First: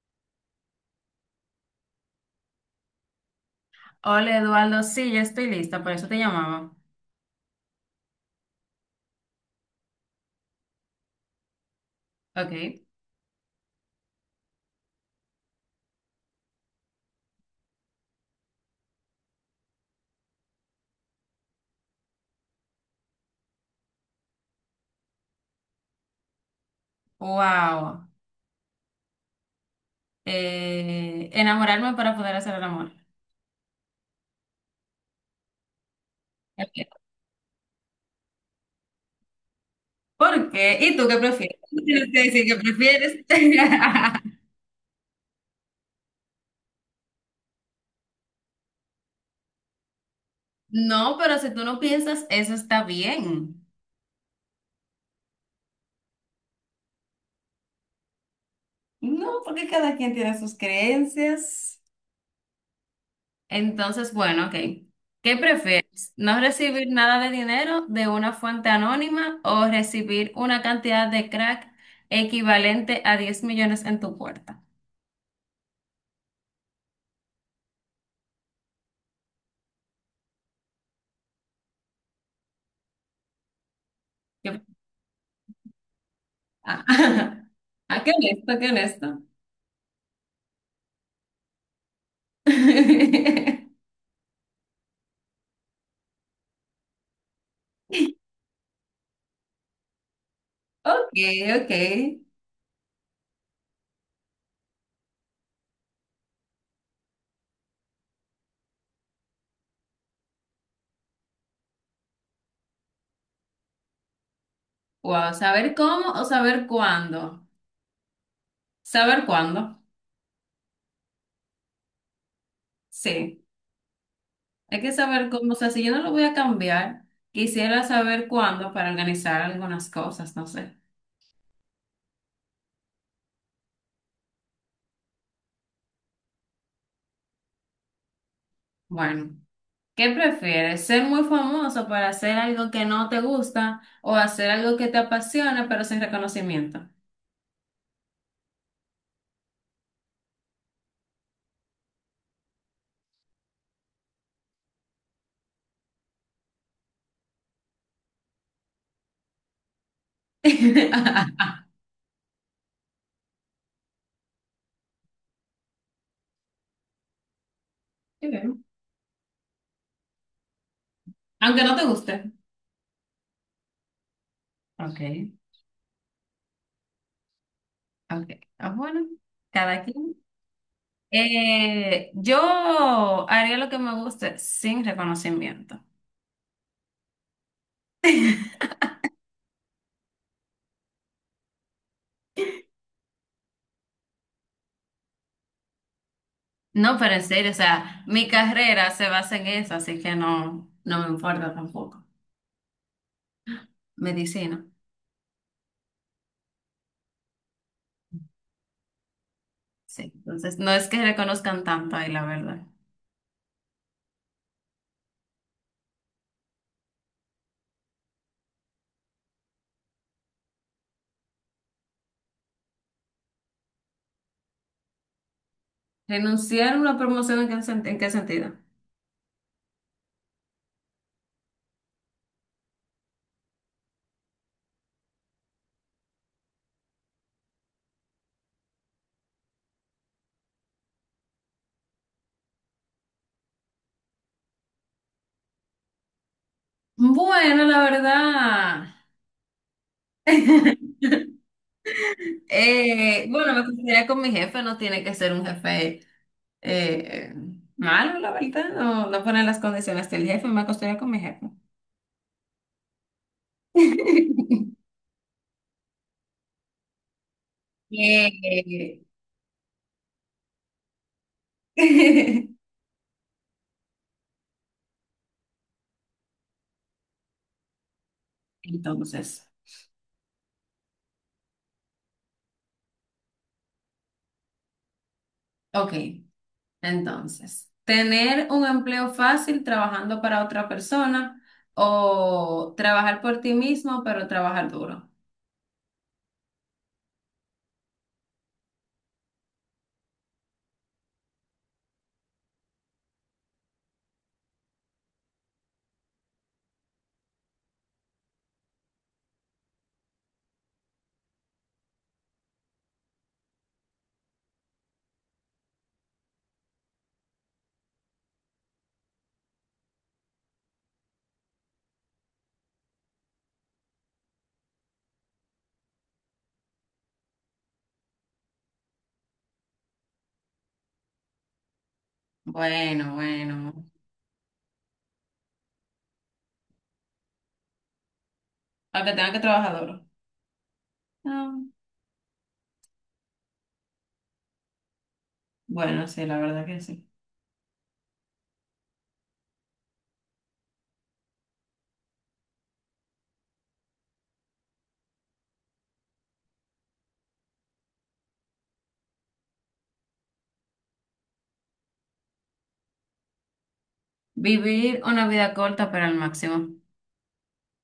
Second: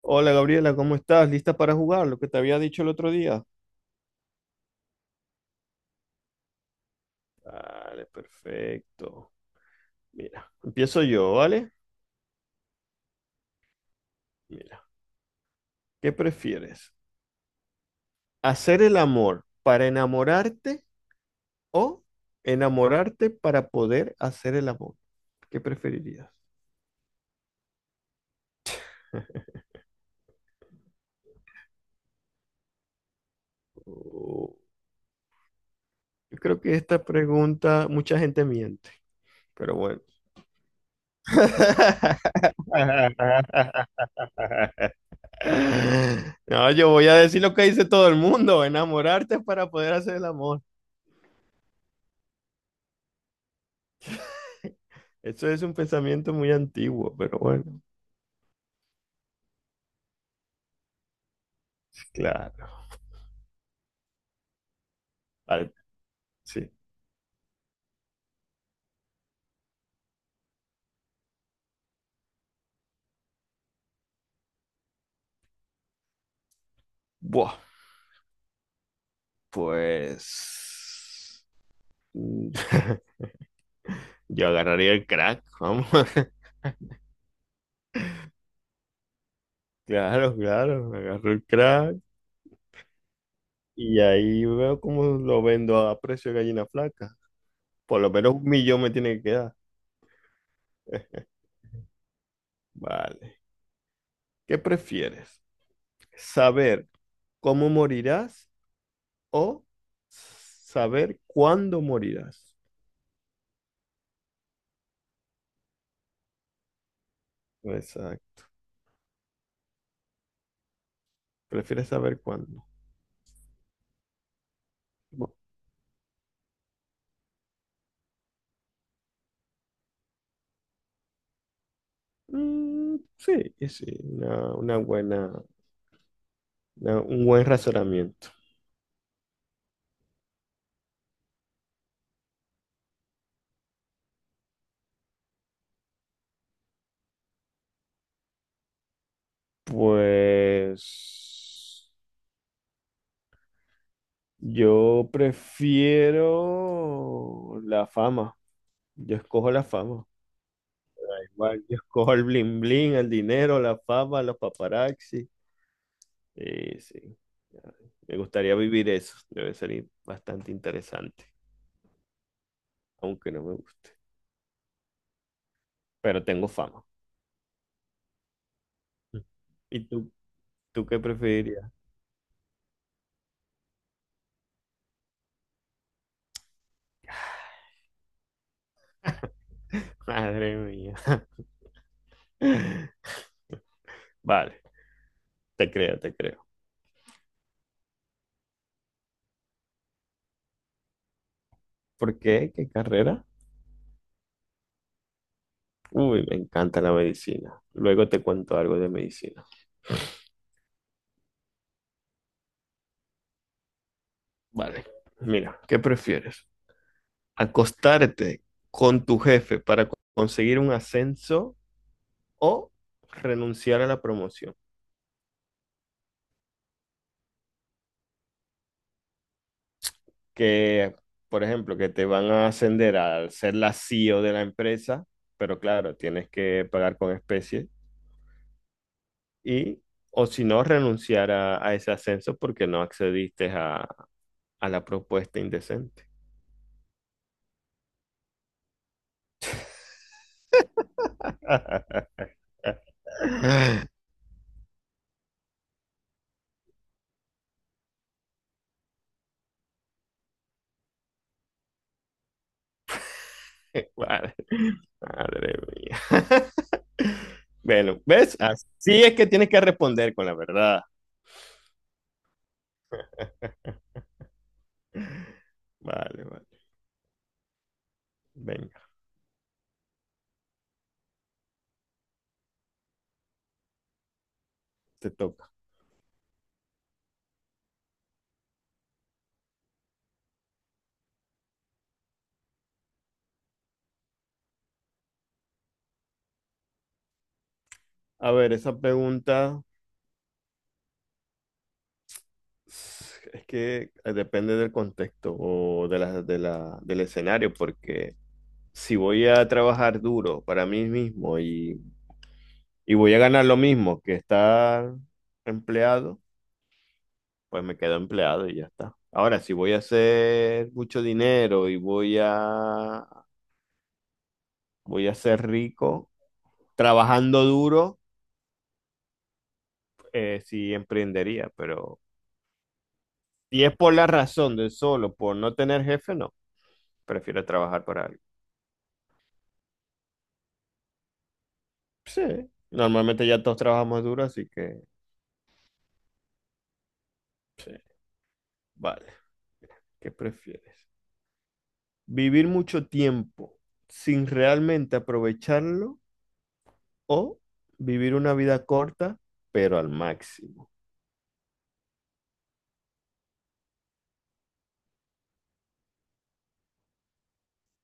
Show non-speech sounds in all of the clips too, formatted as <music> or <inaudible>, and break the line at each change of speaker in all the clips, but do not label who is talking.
Hola Gabriela, ¿cómo estás? ¿Lista para jugar? Lo que te había dicho el otro día.
Hola Eduardo, sí, ya estoy lista, por eso te llamaba.
Vale, perfecto. Mira, empiezo yo, ¿vale?
Ok.
Mira, ¿qué prefieres? ¿Hacer el amor para enamorarte o enamorarte para poder hacer el amor? ¿Qué preferirías?
Wow.
<laughs>
Enamorarme para poder hacer el amor.
Oh, yo creo que esta
Ok.
pregunta mucha gente miente, pero bueno.
¿Por qué? ¿Y tú qué prefieres? Tú tienes que
<laughs>
decir qué prefieres. <laughs>
No, yo voy a decir lo que dice todo el mundo, enamorarte para poder hacer el amor.
No, pero si tú no piensas, eso está bien.
Eso es un pensamiento muy antiguo, pero bueno,
No, porque cada quien tiene sus creencias.
claro.
Entonces, bueno, ok. ¿Qué
Vale,
prefieres? ¿No
sí.
recibir nada de dinero de una fuente anónima o recibir una cantidad de crack equivalente a 10 millones en tu puerta?
Buah, pues mm, <laughs> yo
¿Qué-
agarraría el crack, vamos. <laughs>
Ah, <laughs> ah, qué honesto, qué honesto.
Claro, claro, agarro el crack
<laughs>
y ahí veo cómo lo vendo a precio de gallina flaca. Por lo menos 1 millón me tiene que quedar.
Ok, ok.
Vale. ¿Qué prefieres? ¿Saber cómo morirás o saber cuándo morirás?
Wow, saber cómo o saber cuándo.
Exacto.
Saber cuándo.
¿Prefieres saber cuándo?
Sí, hay que saber cómo. O sea, si yo no lo voy a cambiar, quisiera saber cuándo para organizar algunas cosas, no sé.
Mm, sí, sí, un buen razonamiento.
Bueno, ¿qué prefieres? ¿Ser muy famoso para hacer algo que no te gusta o hacer algo que te apasiona pero sin reconocimiento?
Pues yo prefiero la fama. Yo escojo la fama.
<laughs> Qué
Igual yo escojo el bling bling, el dinero, la fama, los paparazzi. Sí, sí. Me gustaría
bien.
vivir eso. Debe ser bastante interesante,
Aunque no te guste.
aunque no me guste.
Ok.
Pero tengo fama.
Ok, ah, bueno, cada
¿Y tú,
quien.
tú qué preferirías?
Yo haría lo que me guste sin reconocimiento. <laughs>
Madre mía. <laughs> Vale. Te creo, te creo.
No, pero en serio, o sea, mi carrera se basa en eso, así que no, no me importa tampoco.
¿Por qué? ¿Qué carrera?
Medicina,
Uy, me encanta la medicina. Luego te cuento algo de medicina.
sí. Entonces, no es que reconozcan tanto ahí, la verdad.
Vale. Mira, ¿qué prefieres? ¿Acostarte con tu jefe para conseguir un ascenso o renunciar a la promoción?
¿Renunciar a una promoción en qué, en qué sentido?
Que, por ejemplo, que te van a ascender a ser la CEO de la empresa, pero claro, tienes que pagar con especies. Y, o si no, renunciar a ese ascenso porque no accediste a la propuesta indecente.
Bueno, la verdad. <laughs>
<laughs>
Bueno, me
<laughs>
gustaría con mi jefe, no tiene que ser un jefe. Eh, Malo, la verdad, no, no ponen las condiciones del jefe, me acostumbré con mi jefe.
Madre,
<laughs>
madre mía. <laughs> Bueno, ¿ves?
Eh,
Así es que tienes que responder con la verdad.
<laughs>
Vale, vale. Venga,
Entonces,
te toca.
ok, entonces, tener un empleo fácil trabajando para otra persona o trabajar por ti mismo, pero trabajar duro.
A ver, esa pregunta es que depende del contexto o del escenario, porque si voy a trabajar duro para mí mismo y voy a ganar lo mismo que estar empleado, pues me quedo empleado y ya está. Ahora, si voy a hacer mucho dinero y voy a voy a ser rico trabajando duro, sí emprendería, pero
Bueno,
si
bueno,
es por la razón de solo, por no tener jefe, no, prefiero trabajar para alguien.
aunque tenga que trabajar duro. Ah,
Sí, normalmente ya todos trabajamos duro, así que
bueno, sí, la verdad que sí.
vale, ¿qué prefieres? ¿Vivir mucho tiempo sin realmente aprovecharlo o vivir una vida corta, pero al máximo?
Vivir una vida corta, pero al máximo.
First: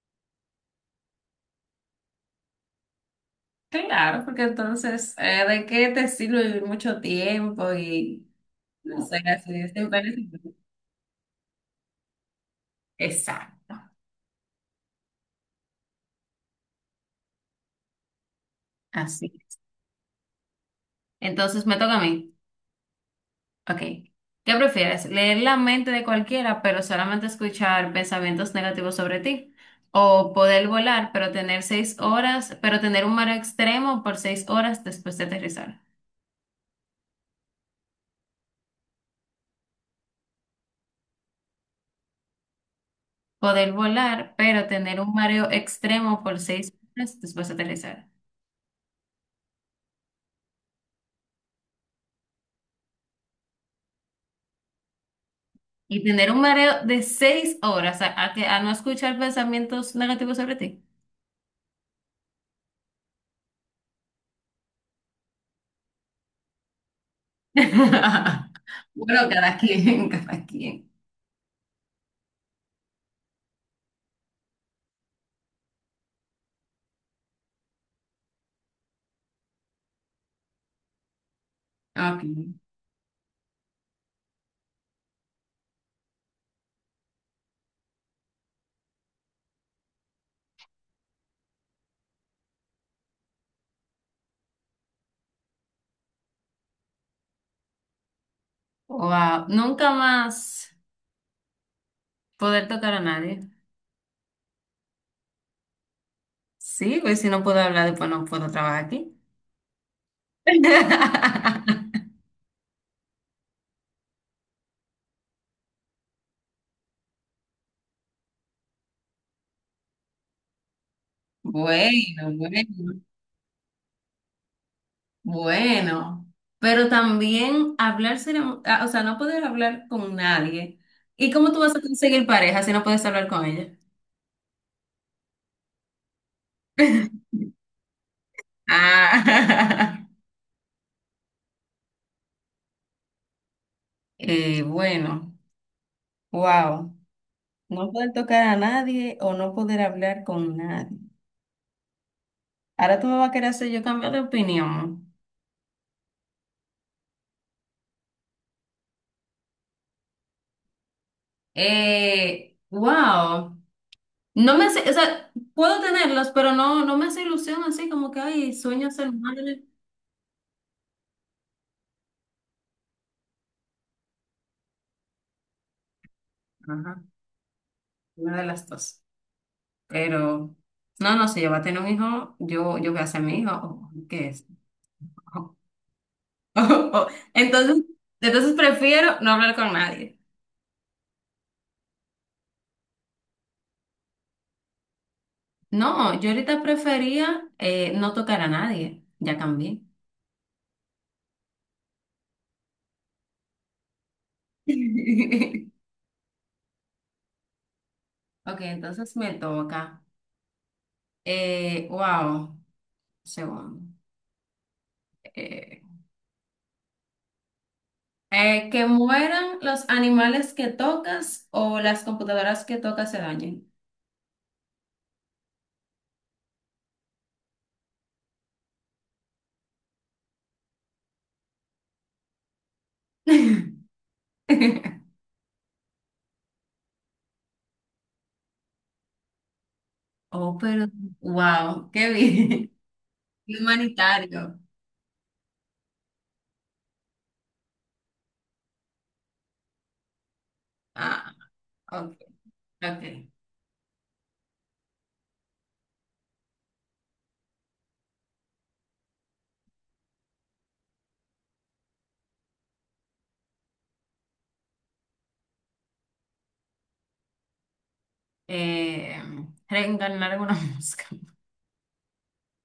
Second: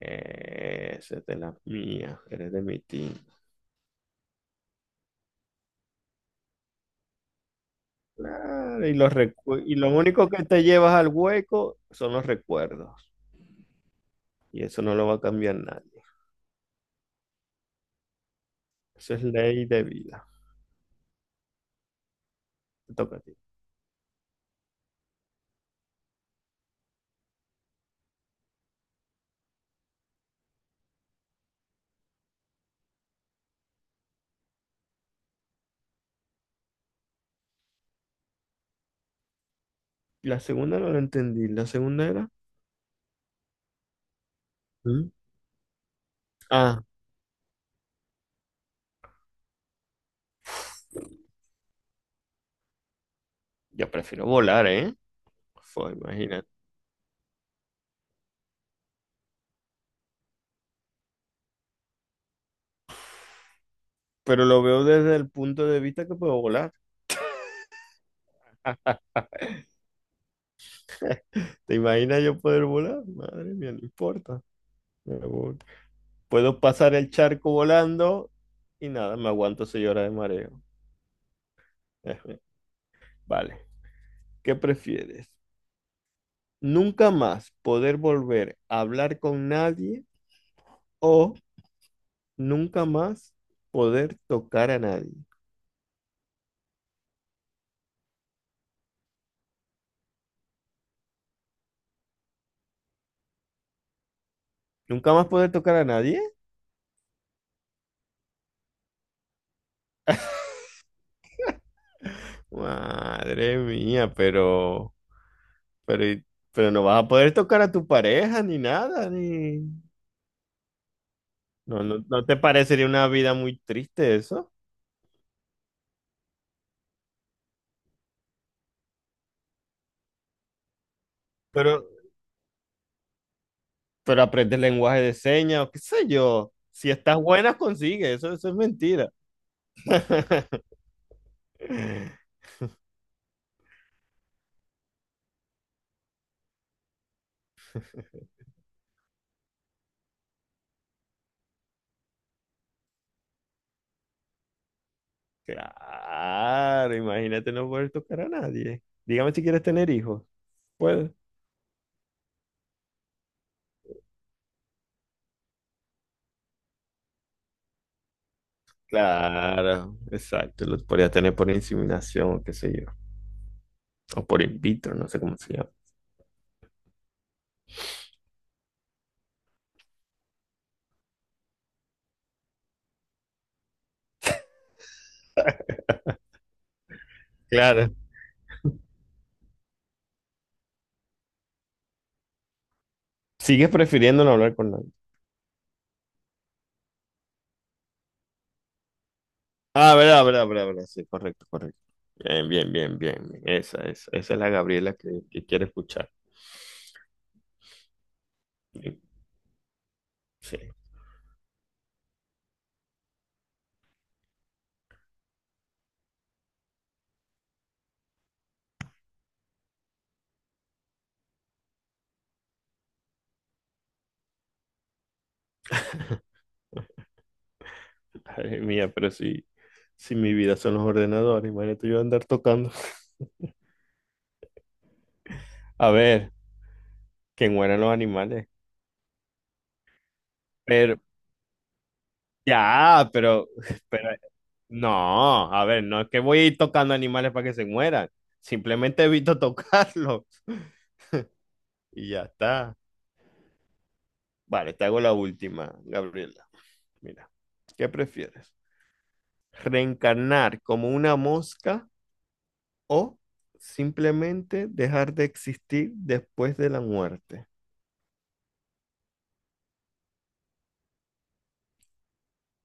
Esa es de la mía, eres de mi team.
Claro, porque entonces, ¿de qué te sirve vivir mucho tiempo y
Claro, y
no sé, así
y
es
lo único
imperecible?
que te llevas al hueco son los recuerdos.
Exacto,
Y eso no lo va a cambiar nadie. Eso es
así.
ley de vida.
Entonces me toca a mí.
Te toca a ti.
Ok. ¿Qué prefieres? ¿Leer la mente de cualquiera, pero solamente escuchar pensamientos negativos sobre ti? ¿O poder volar, pero tener un mareo extremo por 6 horas después de aterrizar?
La segunda no la entendí. La segunda era.
Poder volar, pero tener
¿Mm?
un mareo extremo por seis
Ah,
horas después de aterrizar.
yo prefiero volar, ¿eh? Fue,
Y tener un
imagínate.
mareo de 6 horas a que, a no escuchar pensamientos negativos sobre ti.
Pero lo veo desde el punto de vista que puedo volar.
<laughs> Bueno, cada quien, <laughs> cada quien.
¿Te imaginas yo poder volar? Madre mía, no importa. Me voy. Puedo pasar el charco volando y nada, me aguanto 6 horas de mareo.
Ok.
<laughs> Vale. ¿Qué prefieres? ¿Nunca más poder volver a hablar con nadie o nunca más poder tocar a nadie?
Wow, nunca más poder tocar a nadie.
¿Nunca más poder tocar a nadie?
Sí, pues si no puedo hablar, después no puedo trabajar aquí. <laughs>
Madre mía, pero, y- pero no vas a poder tocar a tu pareja ni nada, ni... No, no, ¿no
Bueno,
te parecería
bueno,
una vida muy triste eso?
bueno. Pero también hablar será ah, o sea, no poder hablar con nadie. ¿Y cómo tú
Pero,
vas a conseguir pareja si no puedes hablar con ella?
pero aprendes lenguaje de señas o qué sé yo. Si estás
<laughs>
buena, consigues. Eso es mentira.
Ah.
<laughs>
Bueno, wow. No poder tocar a nadie o no poder hablar con nadie. Ahora tú me vas a querer hacer yo cambiar de opinión.
Claro, imagínate no poder tocar a nadie. Dígame si quieres tener hijos. Puedes.
Wow. No me hace, o sea, puedo tenerlos, pero no, no me hace ilusión así como que, ay, sueño ser madre.
Claro, exacto. Los podrías tener por inseminación, o qué sé yo. O por in vitro, no sé cómo se llama.
Ajá, una de las dos. Pero, no, no, si yo voy a tener un hijo, yo voy a ser mi hijo. O ¿qué es? <laughs> Entonces,
Claro.
entonces prefiero no hablar con nadie.
Sigues prefiriendo no hablar con nadie.
No, yo ahorita prefería no tocar a nadie. Ya cambié.
Ah, verdad, verdad, verdad, verdad. Sí, correcto, correcto. Bien, bien, bien, bien, bien. Esa es la Gabriela que quiere
<laughs>
escuchar.
Ok,
Sí,
entonces me toca.
sí.
Wow, segundo. Eh, que mueran los animales que tocas o las computadoras que tocas se dañen.
<laughs> Madre mía, pero si mi vida son los ordenadores, imagínate yo andar tocando. <laughs>
<laughs>
A ver, que mueran los animales.
Oh, pero
Pero,
wow, qué bien.
ya,
<laughs> Qué
<laughs> pero,
humanitario.
no, a ver, no es que voy a ir tocando animales para que se mueran. Simplemente evito <laughs> tocarlos
Ah,
y
ok,
ya está.
ok.
Vale, te hago la última, Gabriela. Mira, ¿qué prefieres? ¿Reencarnar como una mosca o simplemente dejar de existir después de la muerte?
Eh, Reencarnar en una <laughs> mosca.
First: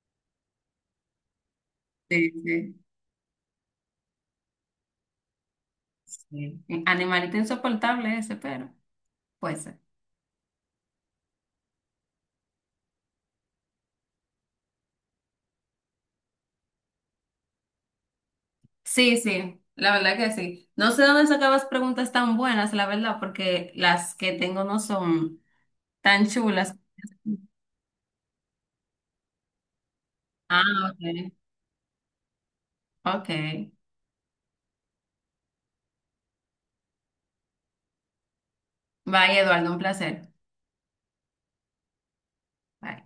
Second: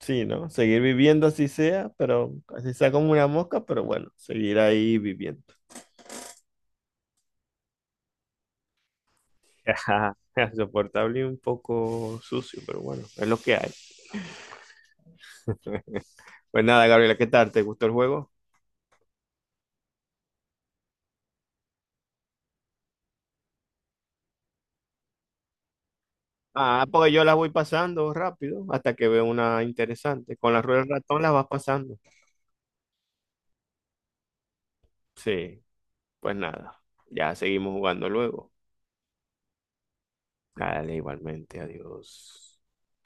Sí, ¿no? Seguir viviendo así sea,
Sí,
pero así
sí.
sea como una mosca, pero bueno, seguir ahí viviendo.
Sí. Animalito insoportable ese, pero puede ser.
Ajá, <laughs> soportable y un poco sucio, pero bueno, es lo que hay. Pues nada, Gabriela, ¿qué tal? ¿Te gustó el juego?
Sí, sí, la verdad que sí. No sé dónde sacabas preguntas tan buenas, la verdad, porque las que tengo no son tan chulas.
Ah, porque yo las voy pasando rápido hasta que veo una interesante. Con la
Ah,
rueda del ratón
ok.
las vas pasando.
Ok.
Sí, pues nada, ya seguimos jugando luego.
Bye, Eduardo, un placer.
Dale, igualmente, adiós.
Bye.